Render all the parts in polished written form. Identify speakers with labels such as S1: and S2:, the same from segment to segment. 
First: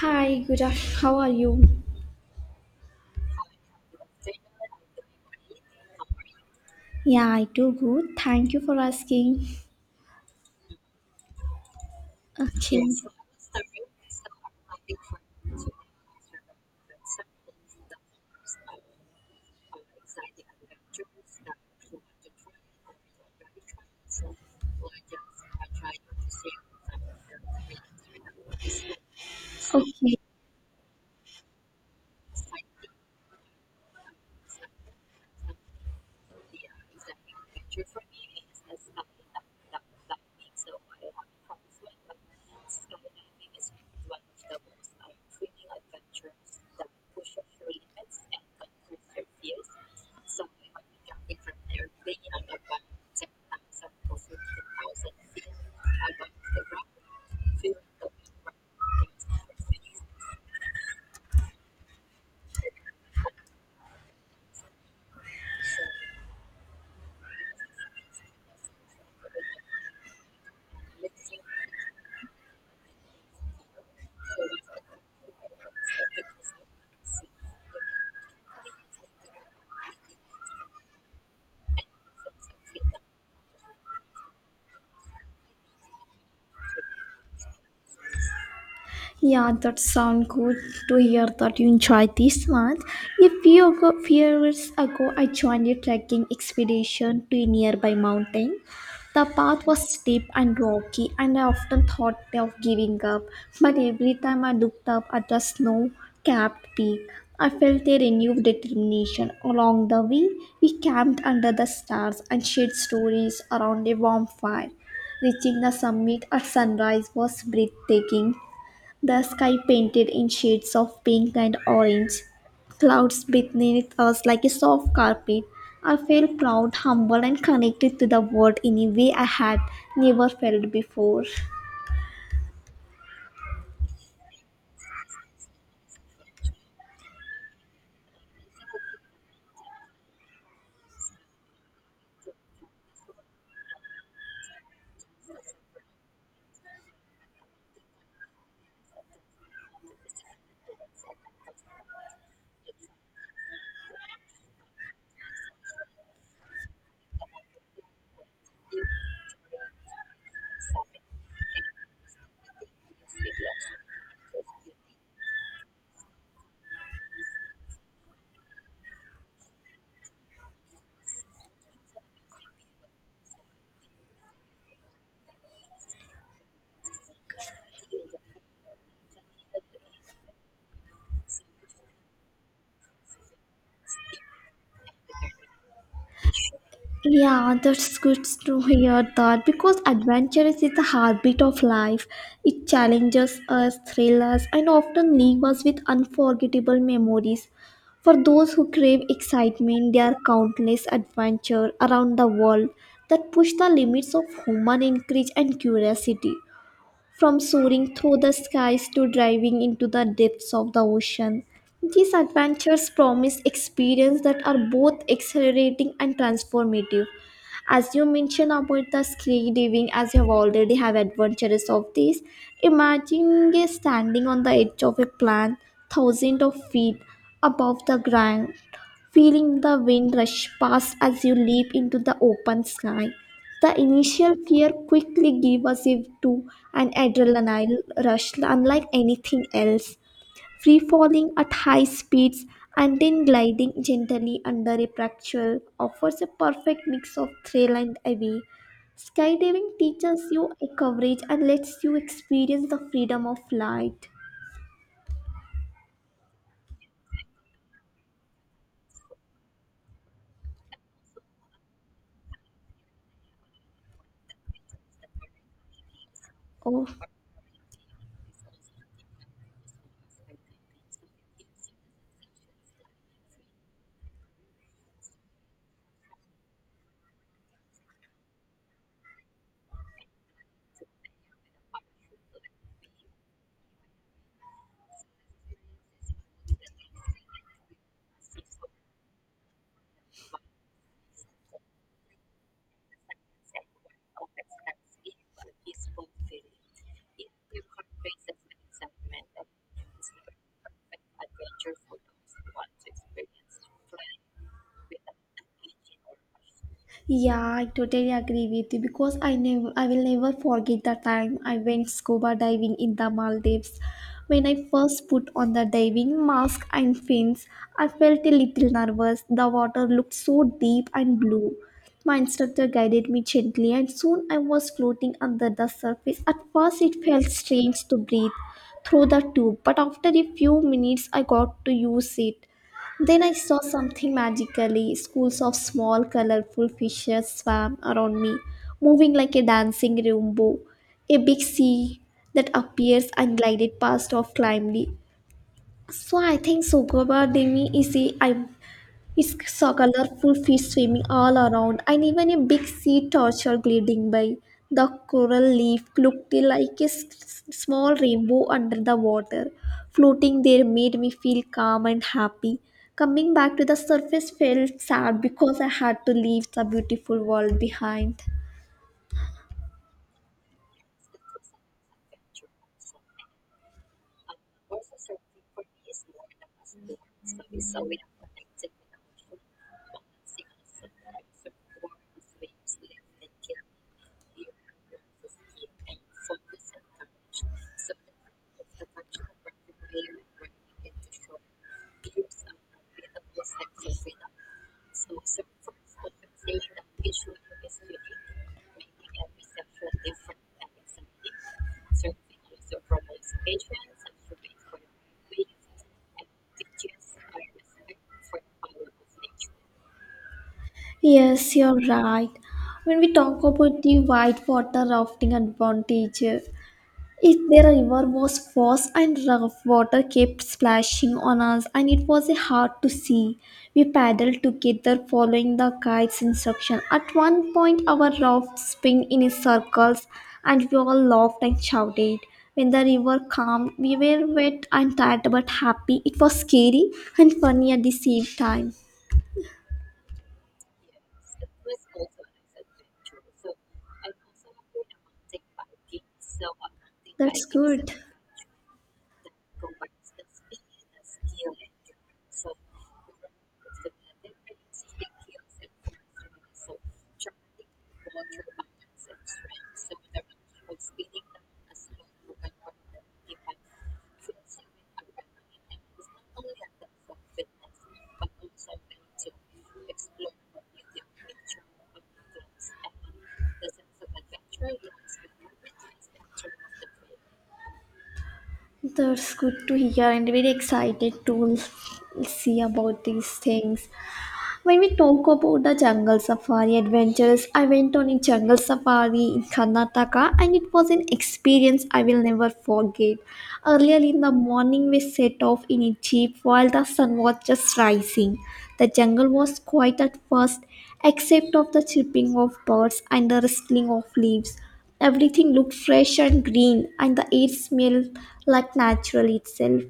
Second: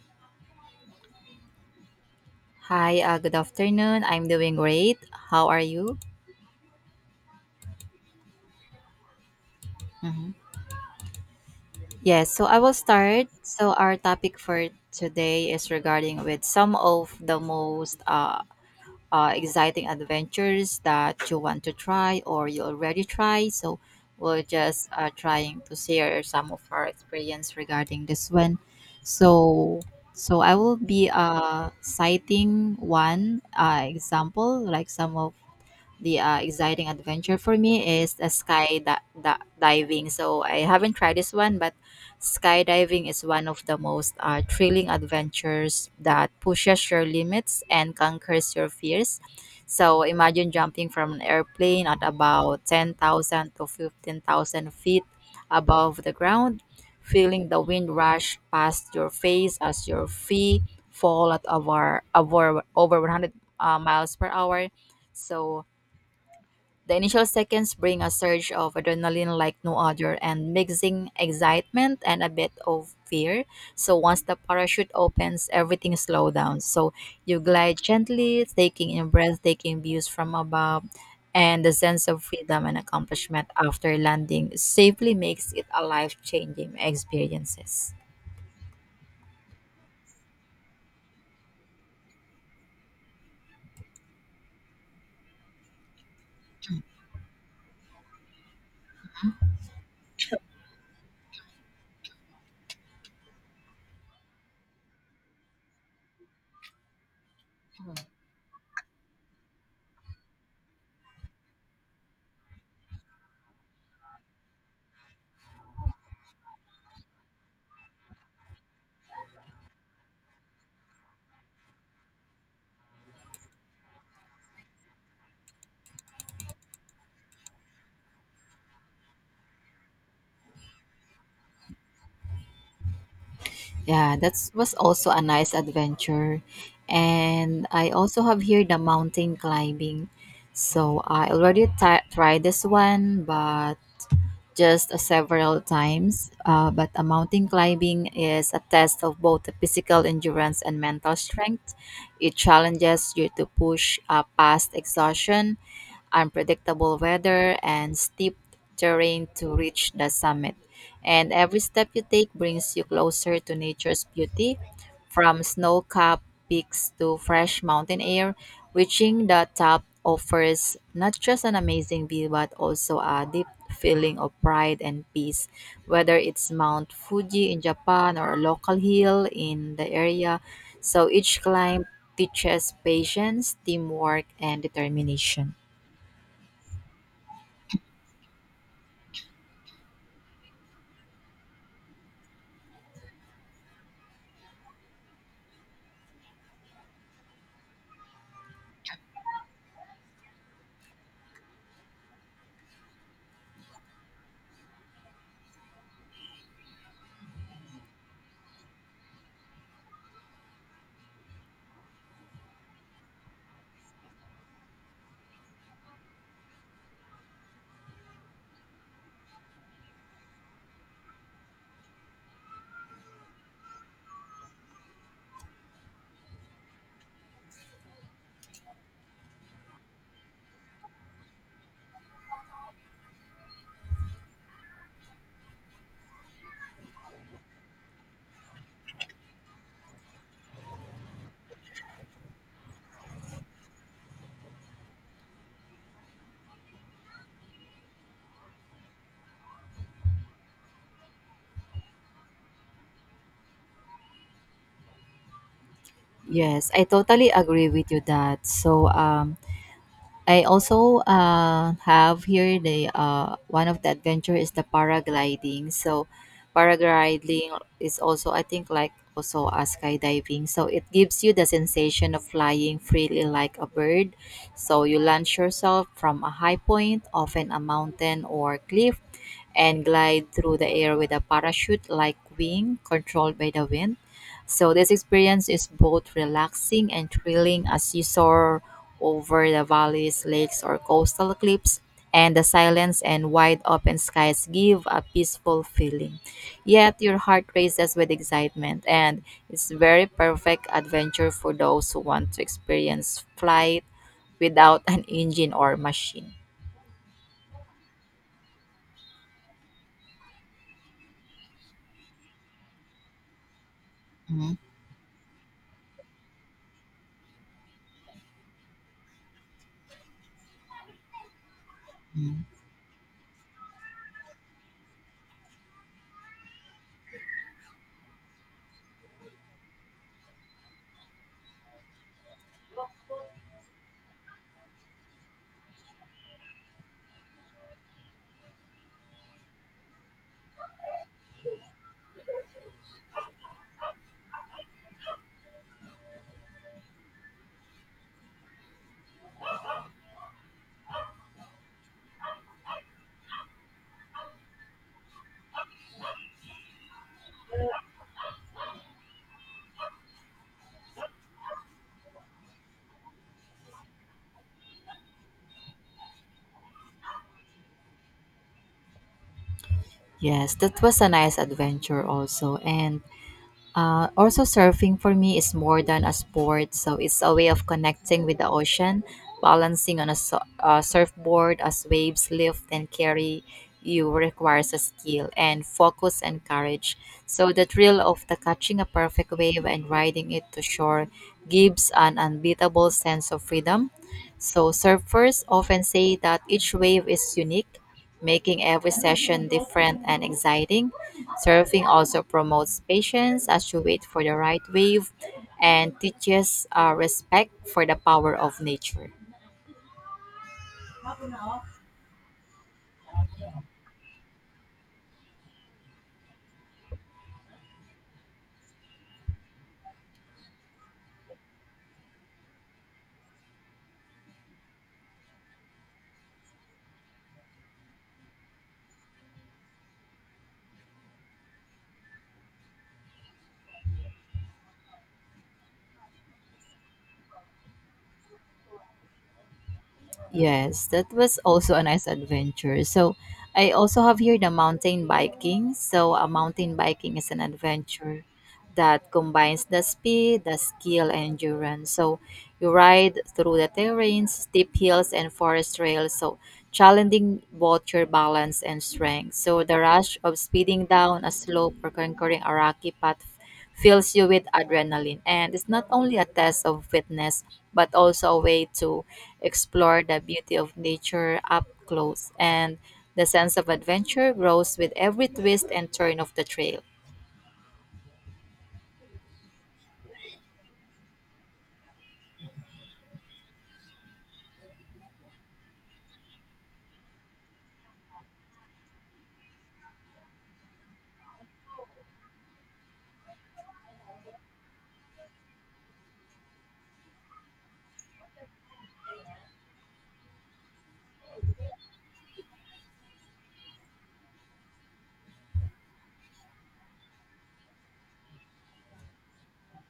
S1: Hi, good afternoon. How are you?
S2: Hi, good afternoon. I'm doing great. How are you?
S1: Yeah, I do good. Thank you for asking.
S2: Mhm. Yes, so I will
S1: Okay,
S2: start. So our topic for today is regarding with some of the most exciting adventures that you want to try or you already try. So we're just trying to share some of our experience regarding this one. So
S1: okay.
S2: so I will be citing one example, like some of the exciting adventure for me is a diving. So I haven't tried this one, but skydiving is one of the most thrilling adventures that pushes your limits and conquers your fears. So imagine jumping from an airplane at about 10,000 to 15,000 feet above the ground, feeling the wind rush past your face as your feet fall at over 100 miles per hour. So the initial seconds bring a surge of adrenaline like no other and mixing excitement and a bit of fear. So once the parachute opens, everything slows down. So you glide gently, taking in breathtaking views from above and the sense of freedom and accomplishment after landing safely makes it a life-changing experiences.
S1: Yeah, that sounds good to hear that you enjoyed this month. Few years ago, I joined a trekking expedition to a nearby mountain. The path was steep and rocky, and I often thought of giving up. But every time I looked up at the snow capped peak, I felt a renewed determination. Along the way, we camped under the stars and shared stories around a warm fire. Reaching the summit at sunrise was breathtaking, the sky painted in shades of pink and orange, clouds beneath us like a soft carpet. I felt proud, humble, and connected to the world in a way I had never felt before.
S2: Yeah, that was also a nice adventure. And I also have here the mountain climbing. So I already ti tried this one, but just several times, but a mountain climbing is a test of both the physical endurance and mental strength. It challenges you to push past exhaustion, unpredictable weather, and steep terrain to reach the summit. And every step you take brings you closer to nature's beauty, from snow capped peaks to fresh mountain air. Reaching the top offers not just an amazing view but also a deep feeling of pride and peace. Whether it's Mount Fuji in Japan or a local hill in the area, so each climb teaches patience, teamwork, and determination.
S1: Yeah, that's good to hear that because adventure is the heartbeat of life. It challenges us, thrills us, and often leaves us with unforgettable memories. For those who crave excitement, there are countless adventures around the world that push the limits of human encourage and curiosity. From soaring through the skies to diving into the depths of the ocean, these adventures promise experiences that are both exhilarating and transformative. As you mentioned about the skydiving, as you have already have adventures of this, imagine standing on the edge of a plant thousands of feet above the ground, feeling the wind rush past as you leap into the open sky. The initial fear quickly gave us a to an adrenaline rush unlike anything else. Free falling at high speeds and then gliding gently under a parasol offers a perfect mix of thrill and awe. Skydiving teaches you a coverage and lets you experience the freedom of flight.
S2: Yes, I totally agree with you that. So, I also have here the one of the adventure is the paragliding. So
S1: Oh.
S2: paragliding is also I think like also a skydiving. So it gives you the sensation of flying freely like a bird. So you launch yourself from a high point, often a mountain or cliff and glide through the air with a parachute like wing controlled by the wind. So, this experience is both relaxing and thrilling as you soar over the valleys, lakes, or coastal cliffs, and the silence and wide open skies give a peaceful feeling. Yet, your heart races with excitement, and it's very perfect adventure for those who want to experience flight without an engine or machine.
S1: Yeah, I totally agree with you because I will never forget the time I went scuba diving in the Maldives. When
S2: Mhm.
S1: I first put on the diving mask and fins, I felt a little nervous. The water looked so deep and blue. My instructor guided me gently and soon I was floating under the surface. At first it felt strange to breathe through the tube, but after a few minutes I got to use it. Then I saw something magically schools of small, colorful fishes swam around me, moving like a dancing rainbow. A big sea that appears and glided past off calmly. So I think Sogoba Demi is a he saw colorful fish swimming all around, and even a big sea turtle gliding by. The coral leaf looked like a small rainbow under the water. Floating there made me feel calm and happy. Coming back to the surface felt sad because I had to leave the beautiful world behind.
S2: Yes, that was a nice adventure also. And also, surfing for me is more than a sport, so it's a way of connecting with the ocean, balancing on a surfboard as waves lift and carry you requires a skill and focus and courage. So, the thrill of the catching a perfect wave and riding it to shore gives an unbeatable sense of freedom. So, surfers often say that each wave is unique, making every session different and exciting. Surfing also promotes patience as you wait for the right wave and teaches respect for the power of nature.
S1: Yes, you're right. When we talk about the whitewater rafting advantage, it, the river was fast and rough. Water kept splashing on us, and it was hard to see. We paddled together, following the guide's instruction. At one point, our raft spun in circles, and we all laughed and shouted. When the river calmed, we were wet and tired but happy. It was scary and funny at the same time.
S2: Yes, that was also a nice adventure. So, I also have here the mountain biking. So, a mountain biking is an
S1: That's good.
S2: adventure that combines the speed, the skill, and endurance. So, you ride through the terrains, steep hills, and forest trails. So, challenging both your balance and strength. So the rush of speeding down a slope or conquering a rocky path fills you with adrenaline. And it's not only a test of fitness, but also a way to explore the beauty of nature up close. And the sense of adventure grows with every twist and turn of the trail.
S1: That's good to hear and very excited to see about these things. When we talk about the jungle safari adventures, I went on a jungle safari in Karnataka and it was an experience I will never forget. Earlier in the morning, we set off in a jeep while the sun was just rising. The jungle was quiet at first, except of the chirping of birds and the rustling of leaves. Everything looked fresh and green, and the air smelled like natural itself.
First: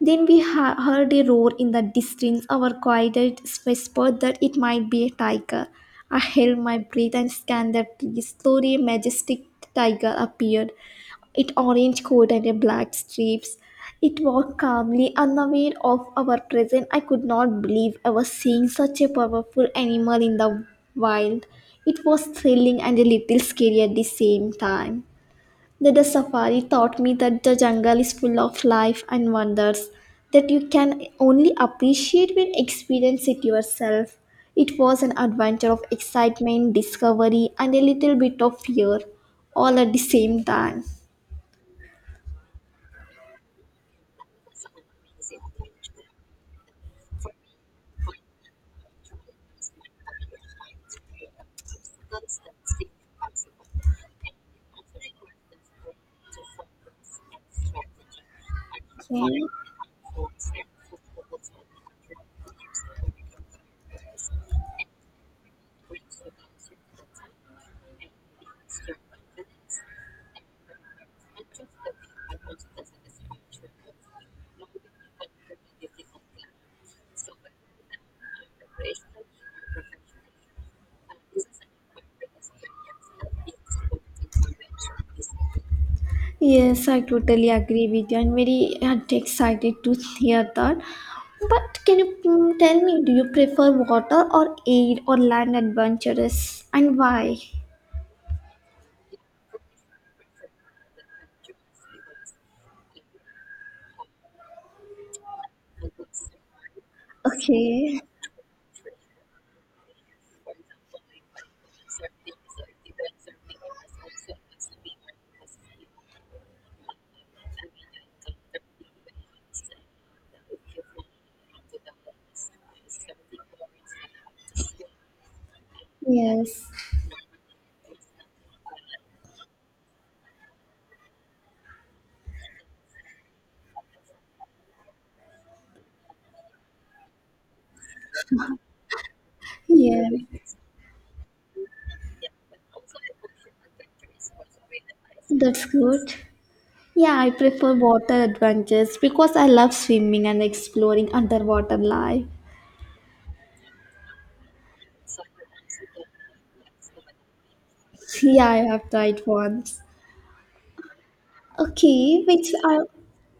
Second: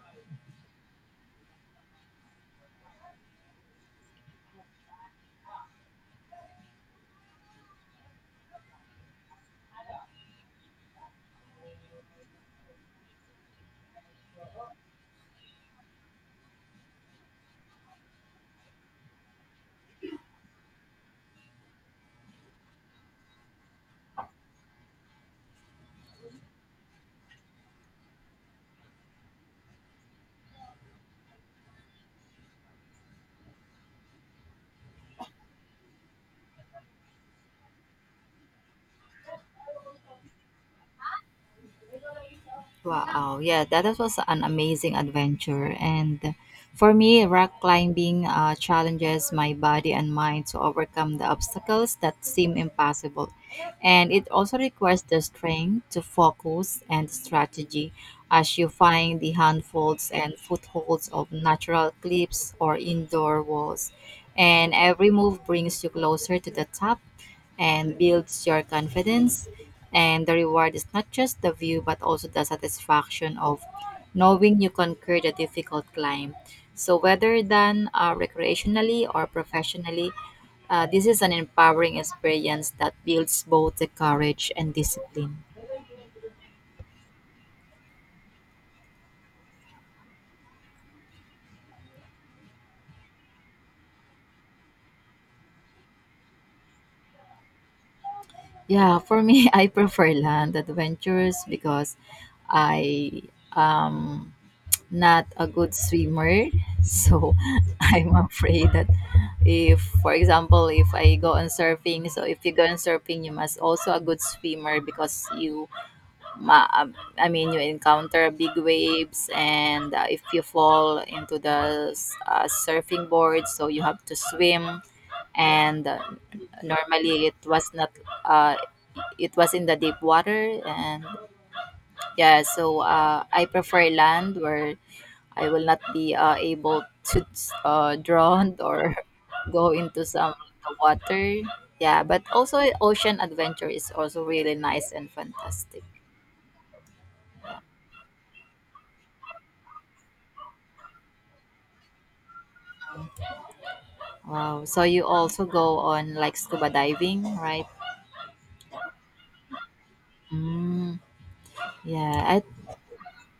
S1: Then we heard a roar in the distance. Our guidance whispered that it might be a tiger. I held my breath and scanned the trees. Slowly, a majestic tiger appeared. It orange coat and a black stripes. It walked calmly, unaware of our presence. I could not believe I was seeing such a powerful animal in the wild. It was thrilling and a little scary at the same time. That the safari taught me that the jungle is full of life and wonders that you can only appreciate when experience it yourself. It was an adventure of excitement, discovery, and a little bit of fear all at the same time.
S2: Wow, yeah, that was an amazing adventure. And for me, rock climbing challenges my body and mind to overcome the obstacles that seem impossible. And it also requires the strength to focus and strategy as you find
S1: Yeah.
S2: the handfolds and footholds of natural cliffs or indoor walls. And every move brings you closer to the top and builds your confidence. And the reward is not just the view, but also the satisfaction of knowing you conquered a difficult climb. So, whether done recreationally or professionally, this is an empowering experience that builds both the courage and discipline.
S1: Yes, I totally agree with you. I'm very excited to hear that. But can you tell me, do you prefer water or air or land adventures and why?
S2: Yeah, for me, I prefer land adventures because I um, not a good swimmer. So
S1: Okay,
S2: I'm afraid that if, for example, if I go on surfing, so if you go on surfing, you must also a good swimmer because you, I mean, you encounter big waves and if you fall into the surfing board, so you have to swim. And
S1: yes.
S2: normally it was not, uh, it was in the deep water and yeah, so I prefer land where I will not be able to drown or go
S1: Yeah,
S2: into some the water. Yeah, but also ocean adventure is also really nice and
S1: that's
S2: fantastic.
S1: good. Yeah, I prefer water adventures because I love swimming and exploring underwater life.
S2: Wow. So you also go on like scuba diving, right?
S1: Yeah, I have tried once.
S2: Mm,
S1: Okay,
S2: yeah.
S1: which are,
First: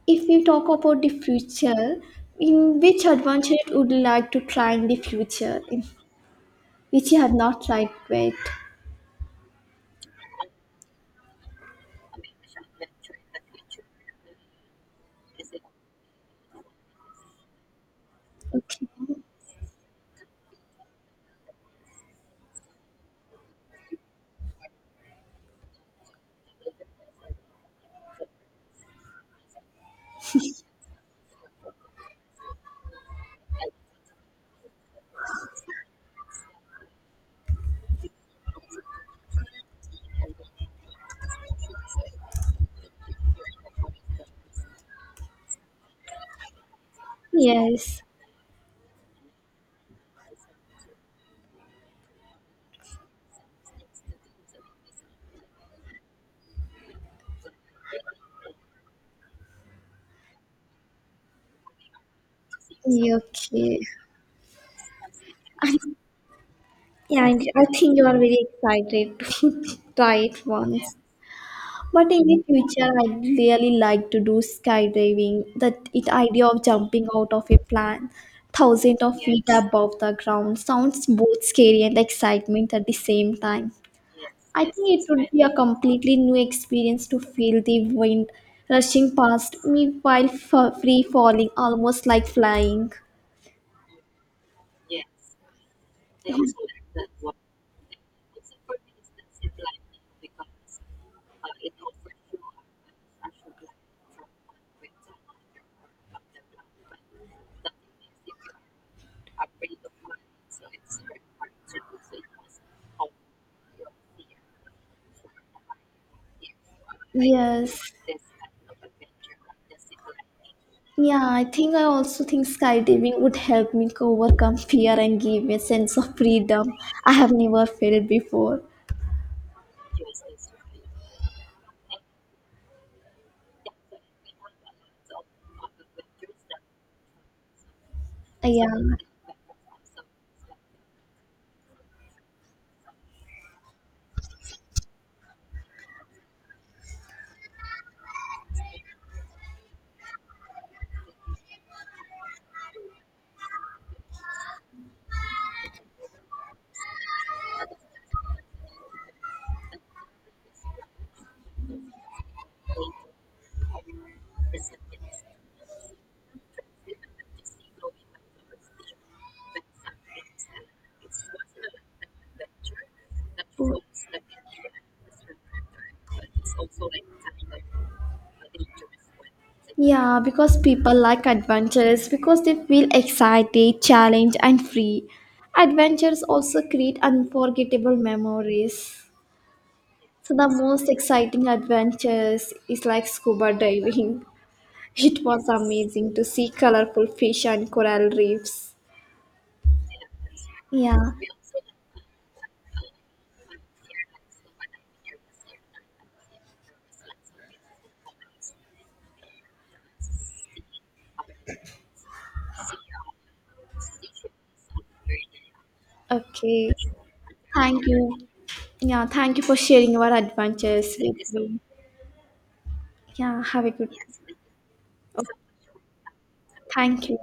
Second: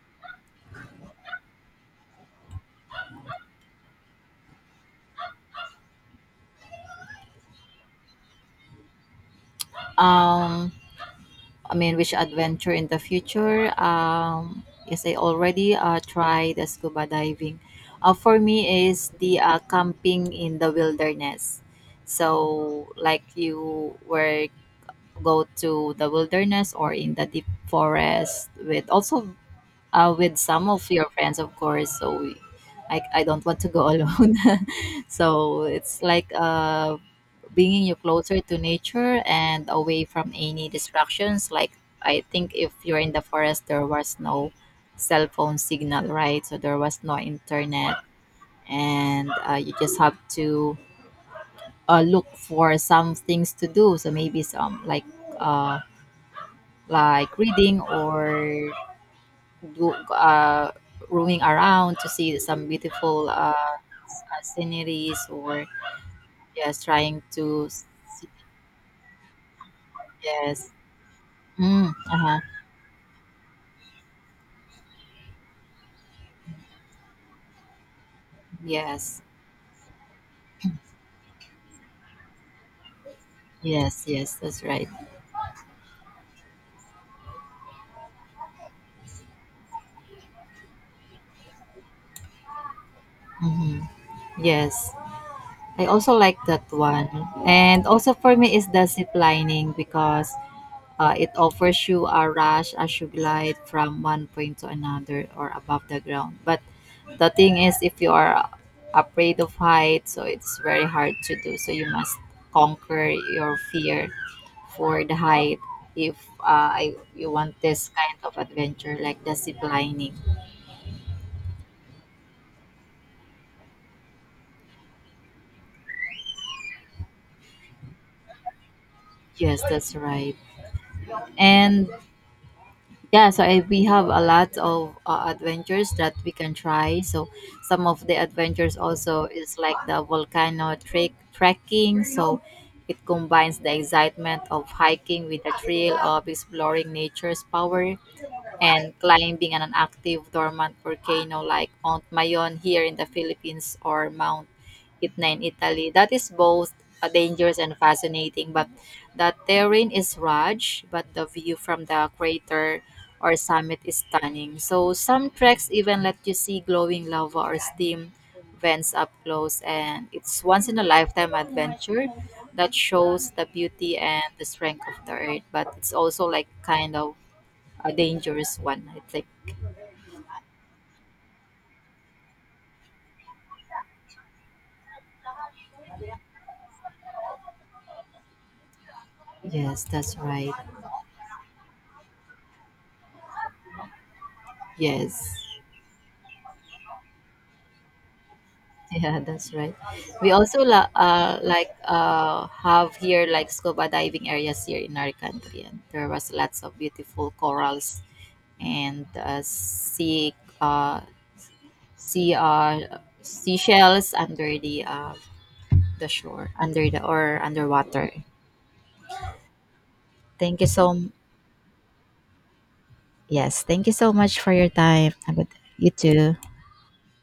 S1: if you talk about the future, in which adventure you would like to try in the future, in- which you have not tried yet?
S2: um I mean, which adventure in the future? Yes, I already tried the scuba diving. For
S1: Okay.
S2: me is the camping in the wilderness. So, like you were go to the wilderness or in the deep forest with also with some of your friends, of course. So, I don't want to go alone. So it's like a bringing you closer to nature and away from any distractions. Like, I think if you're in the forest, there was no cell phone signal, right? So there was no internet,
S1: Yes.
S2: and you just have to look for some things to do. So maybe some uh, like reading or do, uh, roaming around to see some
S1: Yeah,
S2: beautiful
S1: okay.
S2: sceneries or yes, trying
S1: Yeah, I
S2: to s-
S1: think you are very excited to try it
S2: yes.
S1: once.
S2: Mm,
S1: But in
S2: uh-huh.
S1: the future, I'd really like to do skydiving. That it idea of jumping out of a plane, thousands of
S2: Yes,
S1: feet yes. Above the ground, sounds both scary and excitement at the same time.
S2: yes, that's
S1: I think
S2: right.
S1: it would be a completely new experience to feel the wind rushing past me while free falling, almost like flying.
S2: Hmm. Yes, I also like that one. And also for me is the zip lining because it offers you a rush as you glide from one point to another or above the ground. But the thing is, if you are afraid of height, so it's very hard to do. So you must conquer your fear for the height if I, you want this
S1: Yes.
S2: kind of adventure like the zip lining.
S1: Yeah, I think I also think skydiving would help me overcome fear and give me a sense of freedom I have never felt before.
S2: Yes, that's right. And yeah, so we have a lot of adventures that we can try. So some of the
S1: Yeah,
S2: adventures also is like the volcano trek trekking. So it combines the excitement of hiking with the thrill of exploring nature's power and climbing on an active dormant volcano like Mount Mayon here in the Philippines or Mount Etna in Italy. That is both dangerous and fascinating, but the terrain is rugged, but the view from the crater or summit is stunning. So some treks even let you see glowing lava or steam vents up close and it's once in a lifetime adventure that shows the beauty and the strength of the earth but it's also like kind of a dangerous one, I think.
S1: yeah, because people like adventures because they feel excited, challenged, and free. Adventures also create unforgettable memories.
S2: Yes, that's
S1: So, the
S2: right.
S1: most exciting adventures is like scuba diving. It
S2: Yes.
S1: was amazing to see colorful fish and coral reefs.
S2: Yeah, that's right. We also
S1: Yeah,
S2: like have here like scuba diving areas here in our country, and there was lots of beautiful corals and uh, sea uh, seashells under the shore,
S1: okay.
S2: under the or
S1: Thank
S2: underwater.
S1: you. Yeah, thank you for sharing your
S2: Thank you
S1: adventures
S2: so
S1: with me. Yeah,
S2: yes,
S1: have a
S2: thank
S1: good
S2: you so much for your time. Have a good you too.
S1: thank you.